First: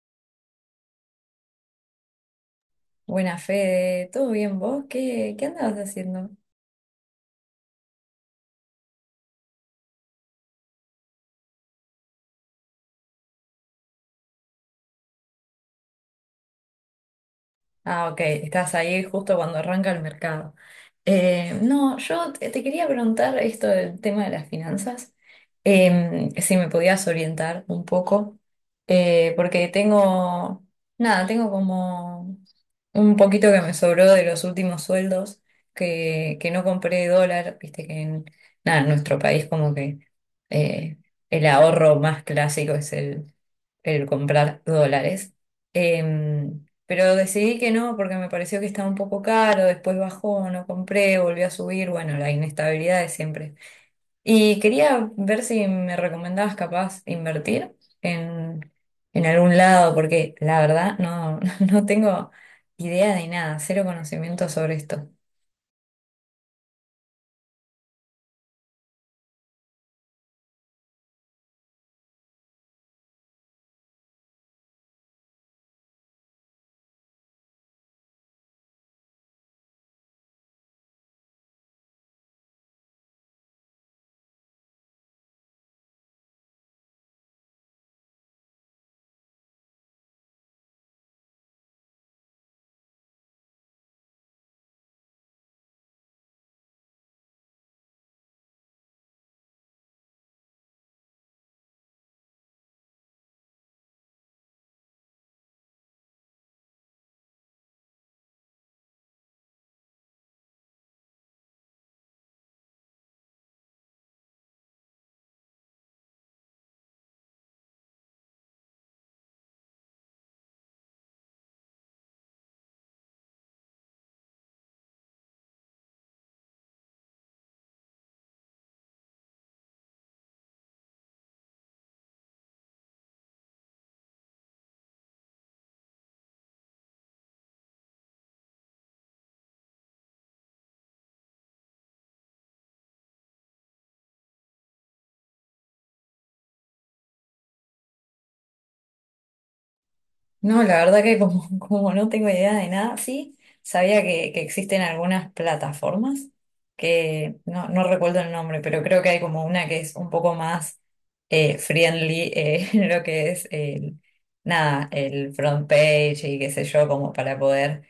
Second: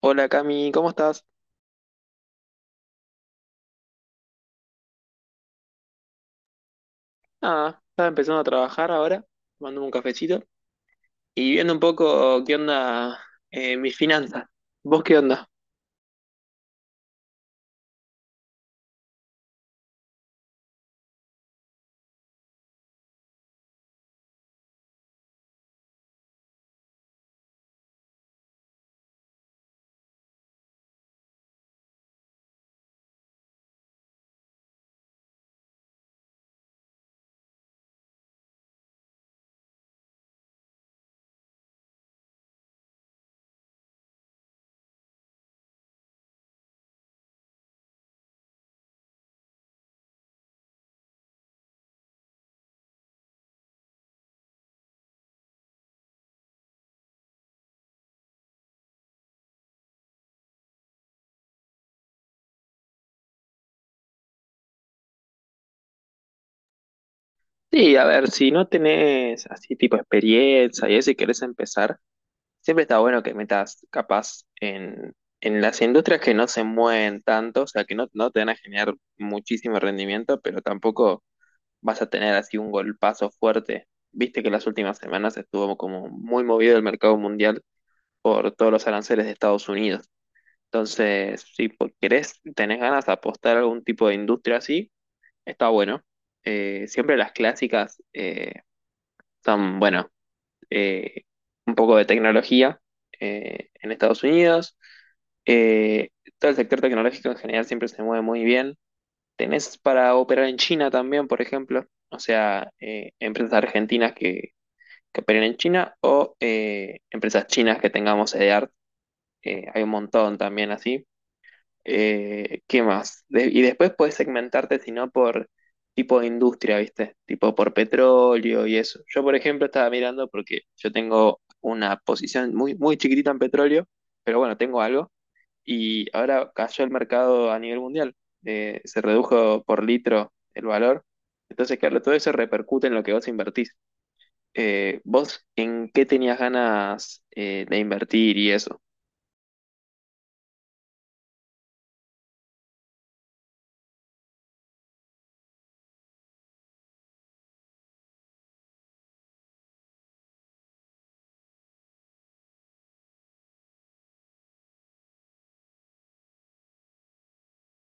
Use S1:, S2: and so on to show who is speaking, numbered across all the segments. S1: Hola Cami, ¿cómo estás?
S2: Buena Fede, ¿todo bien vos? ¿¿Qué andabas haciendo?
S1: Nada, estaba empezando a trabajar ahora, tomando un cafecito y viendo un poco qué onda, mis finanzas. ¿Vos qué onda?
S2: Ah, ok, estás ahí justo cuando arranca el mercado. No, yo te quería preguntar esto del tema de las finanzas, si me podías orientar un poco, porque tengo, nada, tengo como un poquito que me sobró de los últimos sueldos, que no compré dólar, viste que en, nada, en nuestro país como que eh, el ahorro más clásico es el comprar dólares. Pero decidí que no porque me pareció que estaba un poco caro, después bajó, no compré, volvió a subir, bueno, la inestabilidad de siempre. Y quería ver si me recomendabas capaz invertir en, en algún lado, porque la verdad no, no tengo idea de nada, cero conocimiento sobre esto.
S1: Sí, a ver, si no tenés así tipo experiencia y eso y querés empezar, siempre está bueno que metas capaz en las industrias que no se mueven tanto, o sea, que no te van a generar muchísimo rendimiento, pero tampoco vas a tener así un golpazo fuerte. Viste que las últimas semanas estuvo como muy movido el mercado mundial por todos los aranceles de Estados Unidos. Entonces, si querés, tenés ganas de apostar a algún tipo de industria así, está bueno. Siempre las clásicas, son, bueno, eh, un poco de tecnología, en Estados Unidos. Eh, Todo el sector tecnológico en general siempre se mueve muy bien. Tenés para operar en China también, por ejemplo, o sea, empresas argentinas que operen en China o, empresas chinas que tengamos sede, hay un montón también así. ¿Qué más? Y después puedes segmentarte, si no, por tipo de industria, ¿viste? Tipo por petróleo y eso. Yo, por ejemplo, estaba mirando porque yo tengo una posición muy, muy chiquitita en petróleo, pero bueno, tengo algo. Y ahora cayó el mercado a nivel mundial. Se redujo por litro el valor. Entonces, claro, todo eso repercute en lo que vos invertís. ¿Vos en qué tenías ganas, de invertir y eso?
S2: No, la verdad que como, como no tengo idea de nada, sí, sabía que existen algunas plataformas que no, no recuerdo el nombre, pero creo que hay como una que es un poco más friendly, en lo que es el, nada, el front page y qué sé yo, como para poder,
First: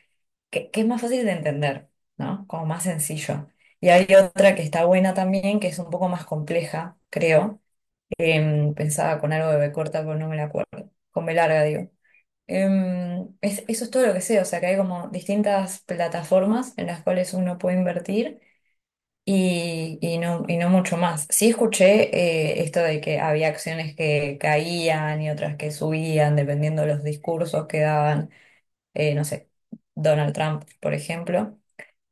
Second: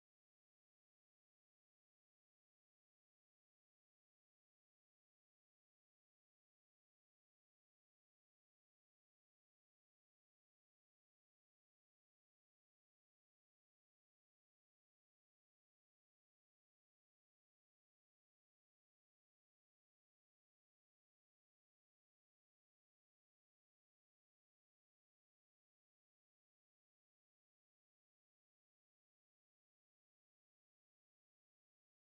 S2: que es más fácil de entender, ¿no? Como más sencillo. Y hay otra que está buena también, que es un poco más compleja, creo. Pensaba con algo de B corta, pero no me la acuerdo. Con B larga, digo. Eso es todo lo que sé, o sea que hay como distintas plataformas en las cuales uno puede invertir y no mucho más. Sí escuché esto de que había acciones que caían y otras que subían dependiendo de los discursos que daban, no sé, Donald Trump, por ejemplo.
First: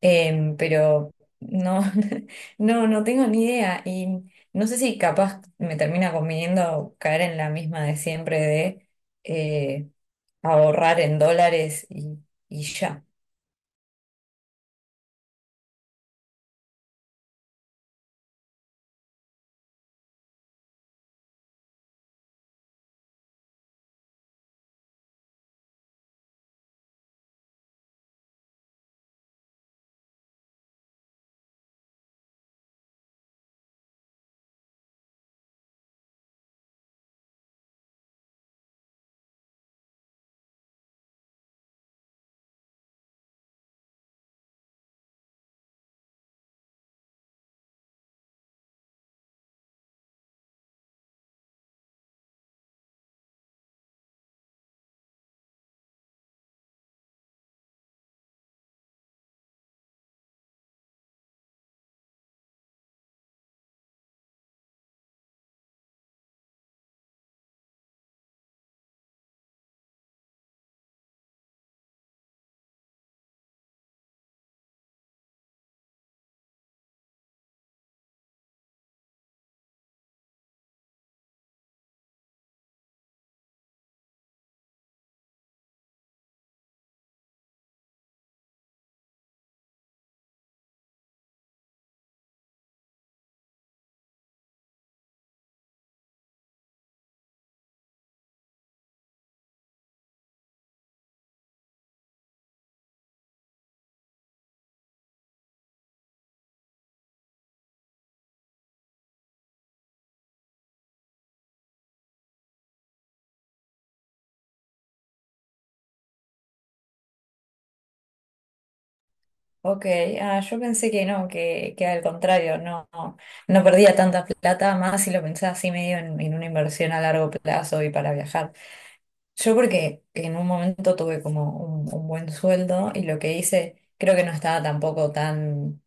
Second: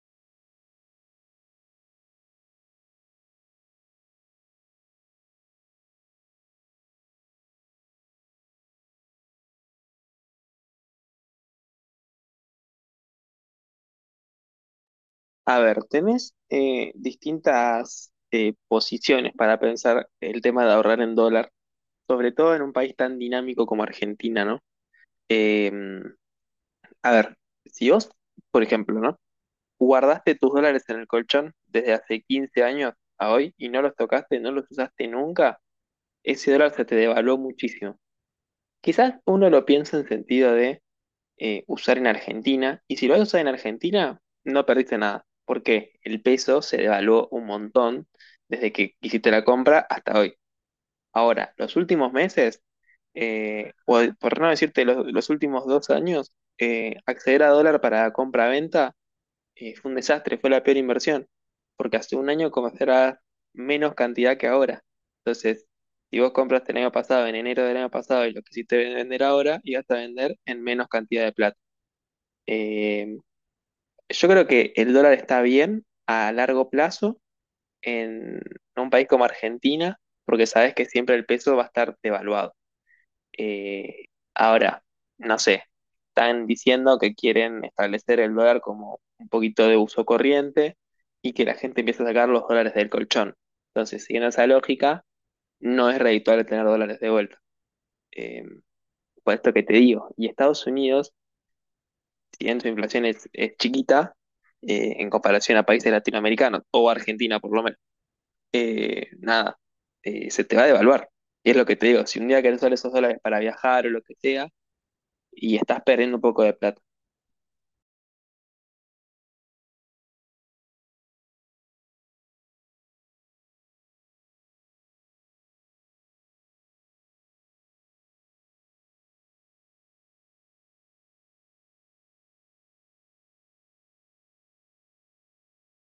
S2: Pero no, no, no tengo ni idea y no sé si capaz me termina conviniendo caer en la misma de siempre de... eh, ahorrar en dólares y ya.
S1: A ver, tenés, distintas, posiciones para pensar el tema de ahorrar en dólar, sobre todo en un país tan dinámico como Argentina, ¿no? Eh, a ver, si vos, por ejemplo, ¿no? Guardaste tus dólares en el colchón desde hace 15 años a hoy y no los tocaste, no los usaste nunca, ese dólar se te devaluó muchísimo. Quizás uno lo piensa en sentido de, usar en Argentina. Y si lo vas a usar en Argentina, no perdiste nada, porque el peso se devaluó un montón desde que hiciste la compra hasta hoy. Ahora, los últimos meses, o por no decirte los últimos 2 años, acceder a dólar para compra-venta, fue un desastre, fue la peor inversión, porque hace un año comenzará menos cantidad que ahora. Entonces, si vos compraste el año pasado, en enero del año pasado, y lo quisiste vender ahora, ibas a vender en menos cantidad de plata. Eh, yo creo que el dólar está bien a largo plazo en un país como Argentina, porque sabes que siempre el peso va a estar devaluado. Eh, Ahora, no sé, están diciendo que quieren establecer el dólar como un poquito de uso corriente y que la gente empiece a sacar los dólares del colchón. Entonces, siguiendo esa lógica, no es redituable tener dólares de vuelta. Eh, por esto que te digo, y Estados Unidos, si bien su inflación es chiquita, en comparación a países latinoamericanos o Argentina por lo menos, nada, se te va a devaluar. Y es lo que te digo, si un día querés usar esos dólares para viajar o lo que sea, y estás perdiendo un poco de plata.
S2: Ok, ah, yo pensé que no, que al contrario, no, no, no perdía tanta plata, más si lo pensaba así medio en una inversión a largo plazo y para viajar. Yo porque en un momento tuve como un buen sueldo y lo que hice creo que no estaba tampoco tan,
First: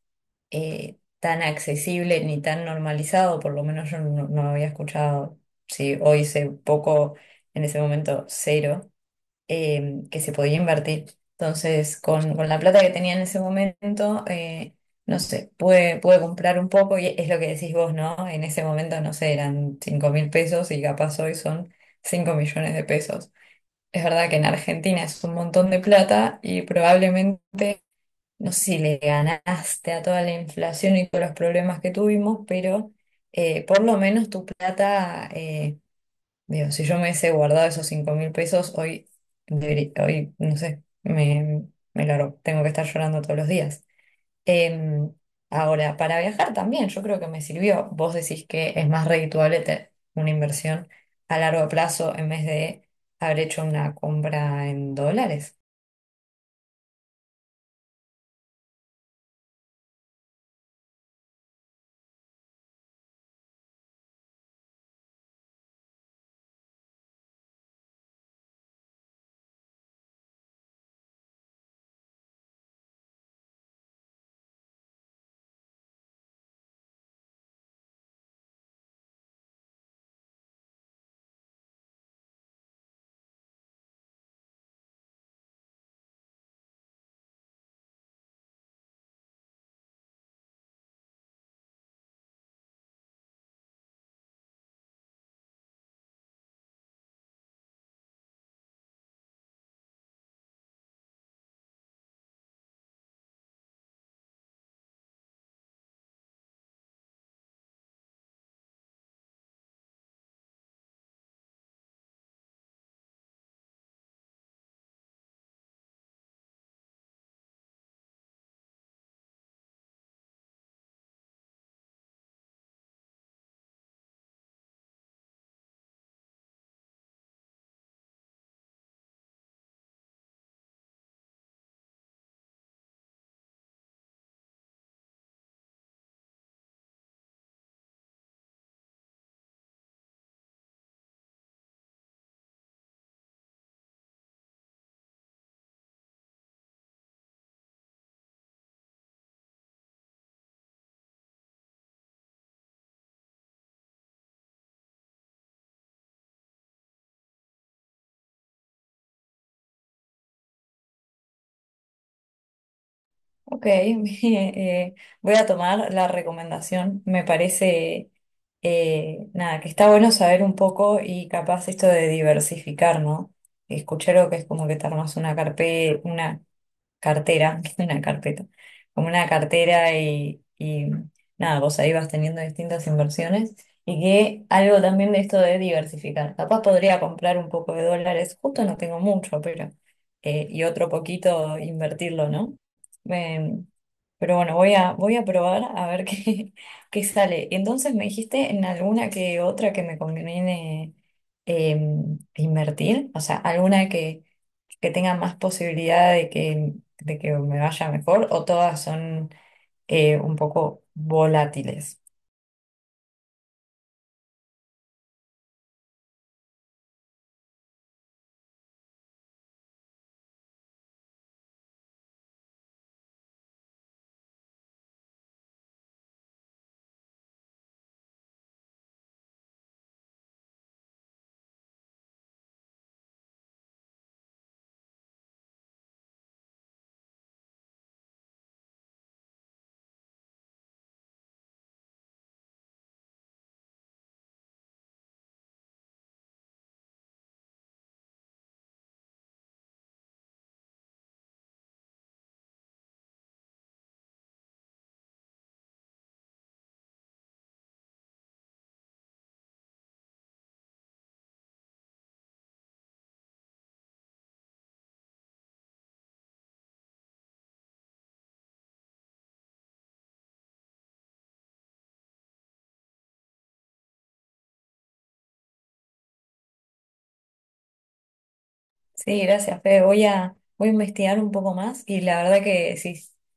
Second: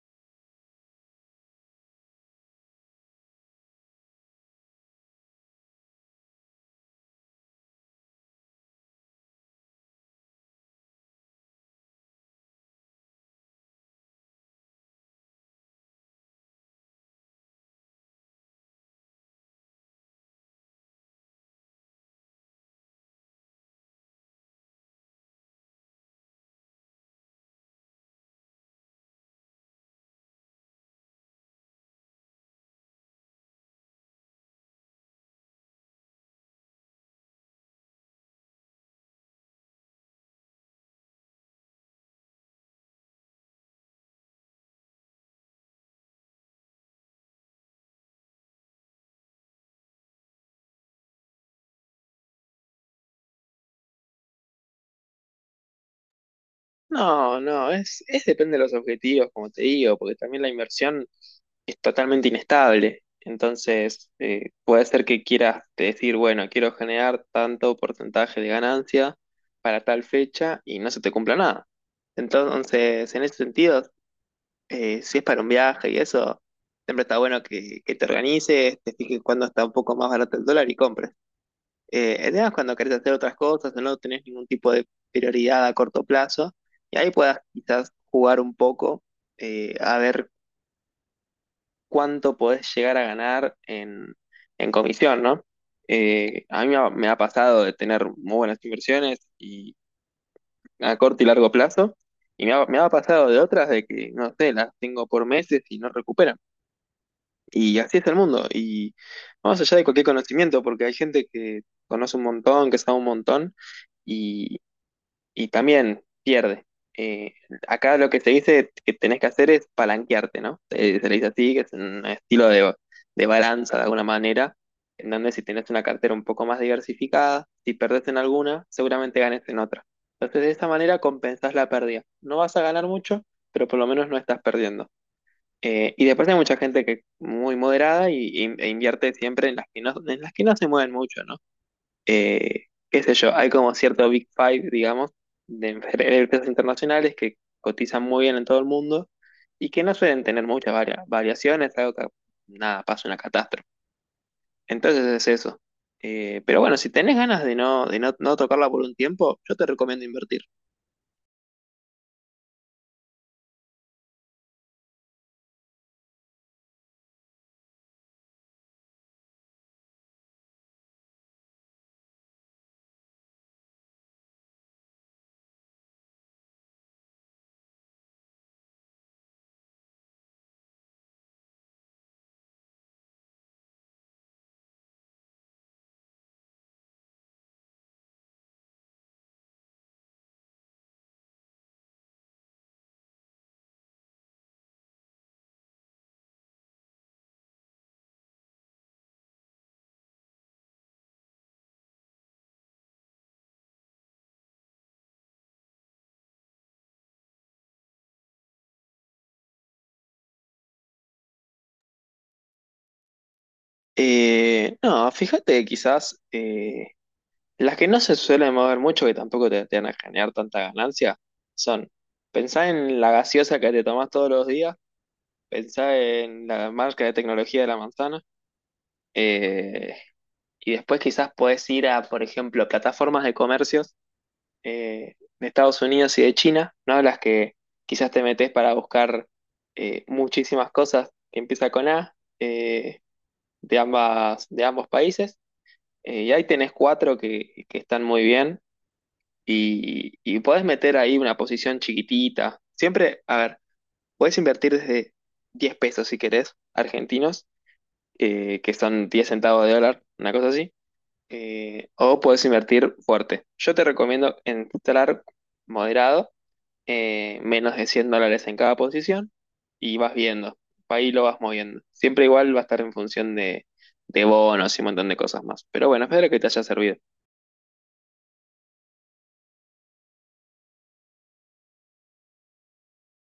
S2: tan accesible ni tan normalizado, por lo menos yo no, no había escuchado, si hoy sé poco, en ese momento cero. Que se podía invertir. Entonces, con la plata que tenía en ese momento, no sé, pude comprar un poco y es lo que decís vos, ¿no? En ese momento, no sé, eran 5.000 pesos y capaz hoy son 5.000.000 de pesos. Es verdad que en Argentina es un montón de plata y probablemente, no sé si le ganaste a toda la inflación y todos los problemas que tuvimos, pero por lo menos tu plata... Digo, si yo me hubiese guardado esos 5.000 pesos, hoy, hoy, no sé, me largo. Tengo que estar llorando todos los días. Em, Ahora, para viajar también, yo creo que me sirvió. Vos decís que es más redituable una inversión a largo plazo en vez de haber hecho una compra en dólares.
S1: No, no, es depende de los objetivos, como te digo, porque también la inversión es totalmente inestable. Entonces, puede ser que quieras decir, bueno, quiero generar tanto porcentaje de ganancia para tal fecha y no se te cumpla nada. Entonces, en ese sentido, si es para un viaje y eso, siempre está bueno que te organices, te fijes cuándo está un poco más barato el dólar y compres. El tema es cuando querés hacer otras cosas o no tenés ningún tipo de prioridad a corto plazo y ahí puedas quizás jugar un poco, a ver cuánto podés llegar a ganar en comisión, ¿no? A mí me ha pasado de tener muy buenas inversiones y a corto y largo plazo, y me ha pasado de otras de que, no sé, las tengo por meses y no recuperan. Y así es el mundo. Y más allá de cualquier conocimiento, porque hay gente que conoce un montón, que sabe un montón, y también pierde. Eh, Acá lo que se dice que tenés que hacer es palanquearte, ¿no? Se le dice así, que es un estilo de balanza de alguna manera, en donde si tenés una cartera un poco más diversificada, si perdés en alguna, seguramente ganes en otra. Entonces, de esta manera compensás la pérdida. No vas a ganar mucho, pero por lo menos no estás perdiendo. Y después hay mucha gente que es muy moderada e invierte siempre en las que no se mueven mucho, ¿no? Qué sé yo, hay como cierto Big Five, digamos, de de empresas internacionales que cotizan muy bien en todo el mundo y que no suelen tener muchas variaciones, algo que nada, pasa una catástrofe. Entonces es eso. Pero bueno, si tenés ganas de no, no tocarla por un tiempo, yo te recomiendo invertir.
S2: Ok, eh, voy a tomar la recomendación. Me parece, nada, que está bueno saber un poco y capaz esto de diversificar, ¿no? Escuché lo que es como que te armas una carpeta, cartera, que es una carpeta, como una cartera y nada, vos ahí vas teniendo distintas inversiones y que algo también de esto de diversificar. Capaz podría comprar un poco de dólares, justo no tengo mucho, pero y otro poquito invertirlo, ¿no? Em, pero bueno, voy a, voy a probar a ver qué, qué sale. Entonces me dijiste en alguna que otra que me conviene invertir, o sea, alguna que tengan más posibilidad de que me vaya mejor o todas son un poco volátiles.
S1: No, fíjate, quizás, las que no se suelen mover mucho, que tampoco te van a generar tanta ganancia, son pensar en la gaseosa que te tomás todos los días. Pensá en la marca de tecnología de la manzana. eh, y después quizás podés ir a, por ejemplo, plataformas de comercios, de Estados Unidos y de China, ¿no? Las que quizás te metes para buscar, muchísimas cosas que empieza con A, de ambos países. Y ahí tenés cuatro que están muy bien, y podés meter ahí una posición chiquitita. Siempre, a ver, podés invertir desde 10 pesos si querés, argentinos, que son 10 centavos de dólar, una cosa así, o puedes invertir fuerte. Yo te recomiendo entrar moderado, menos de 100 dólares en cada posición, y vas viendo, ahí lo vas moviendo. Siempre igual va a estar en función de bonos y un montón de cosas más. Pero bueno, espero que te haya servido.
S2: Sí, gracias, Fede. Voy a, voy a investigar un poco más y la verdad que sí,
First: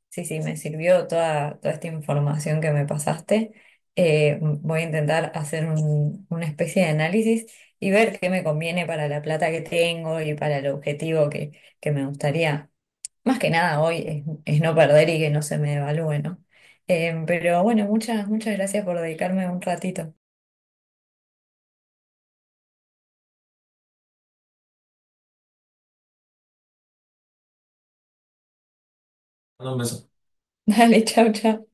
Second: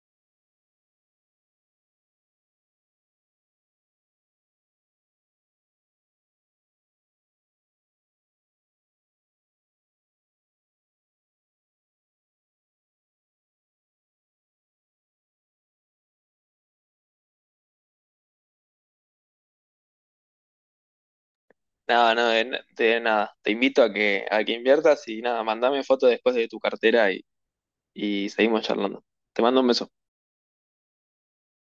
S2: sí, sí, me sirvió toda, toda esta información que me pasaste. Voy a intentar hacer una especie de análisis y ver qué me conviene para la plata que tengo y para el objetivo que me gustaría. Más que nada hoy es no perder y que no se me devalúe, ¿no? Pero bueno, muchas, muchas gracias por dedicarme un ratito.
S1: Nada, no, de nada. Te invito a a que inviertas y nada, mandame foto después de tu cartera y seguimos charlando. Te mando un
S2: Mando un
S1: beso.
S2: beso. Dale, chau, chau.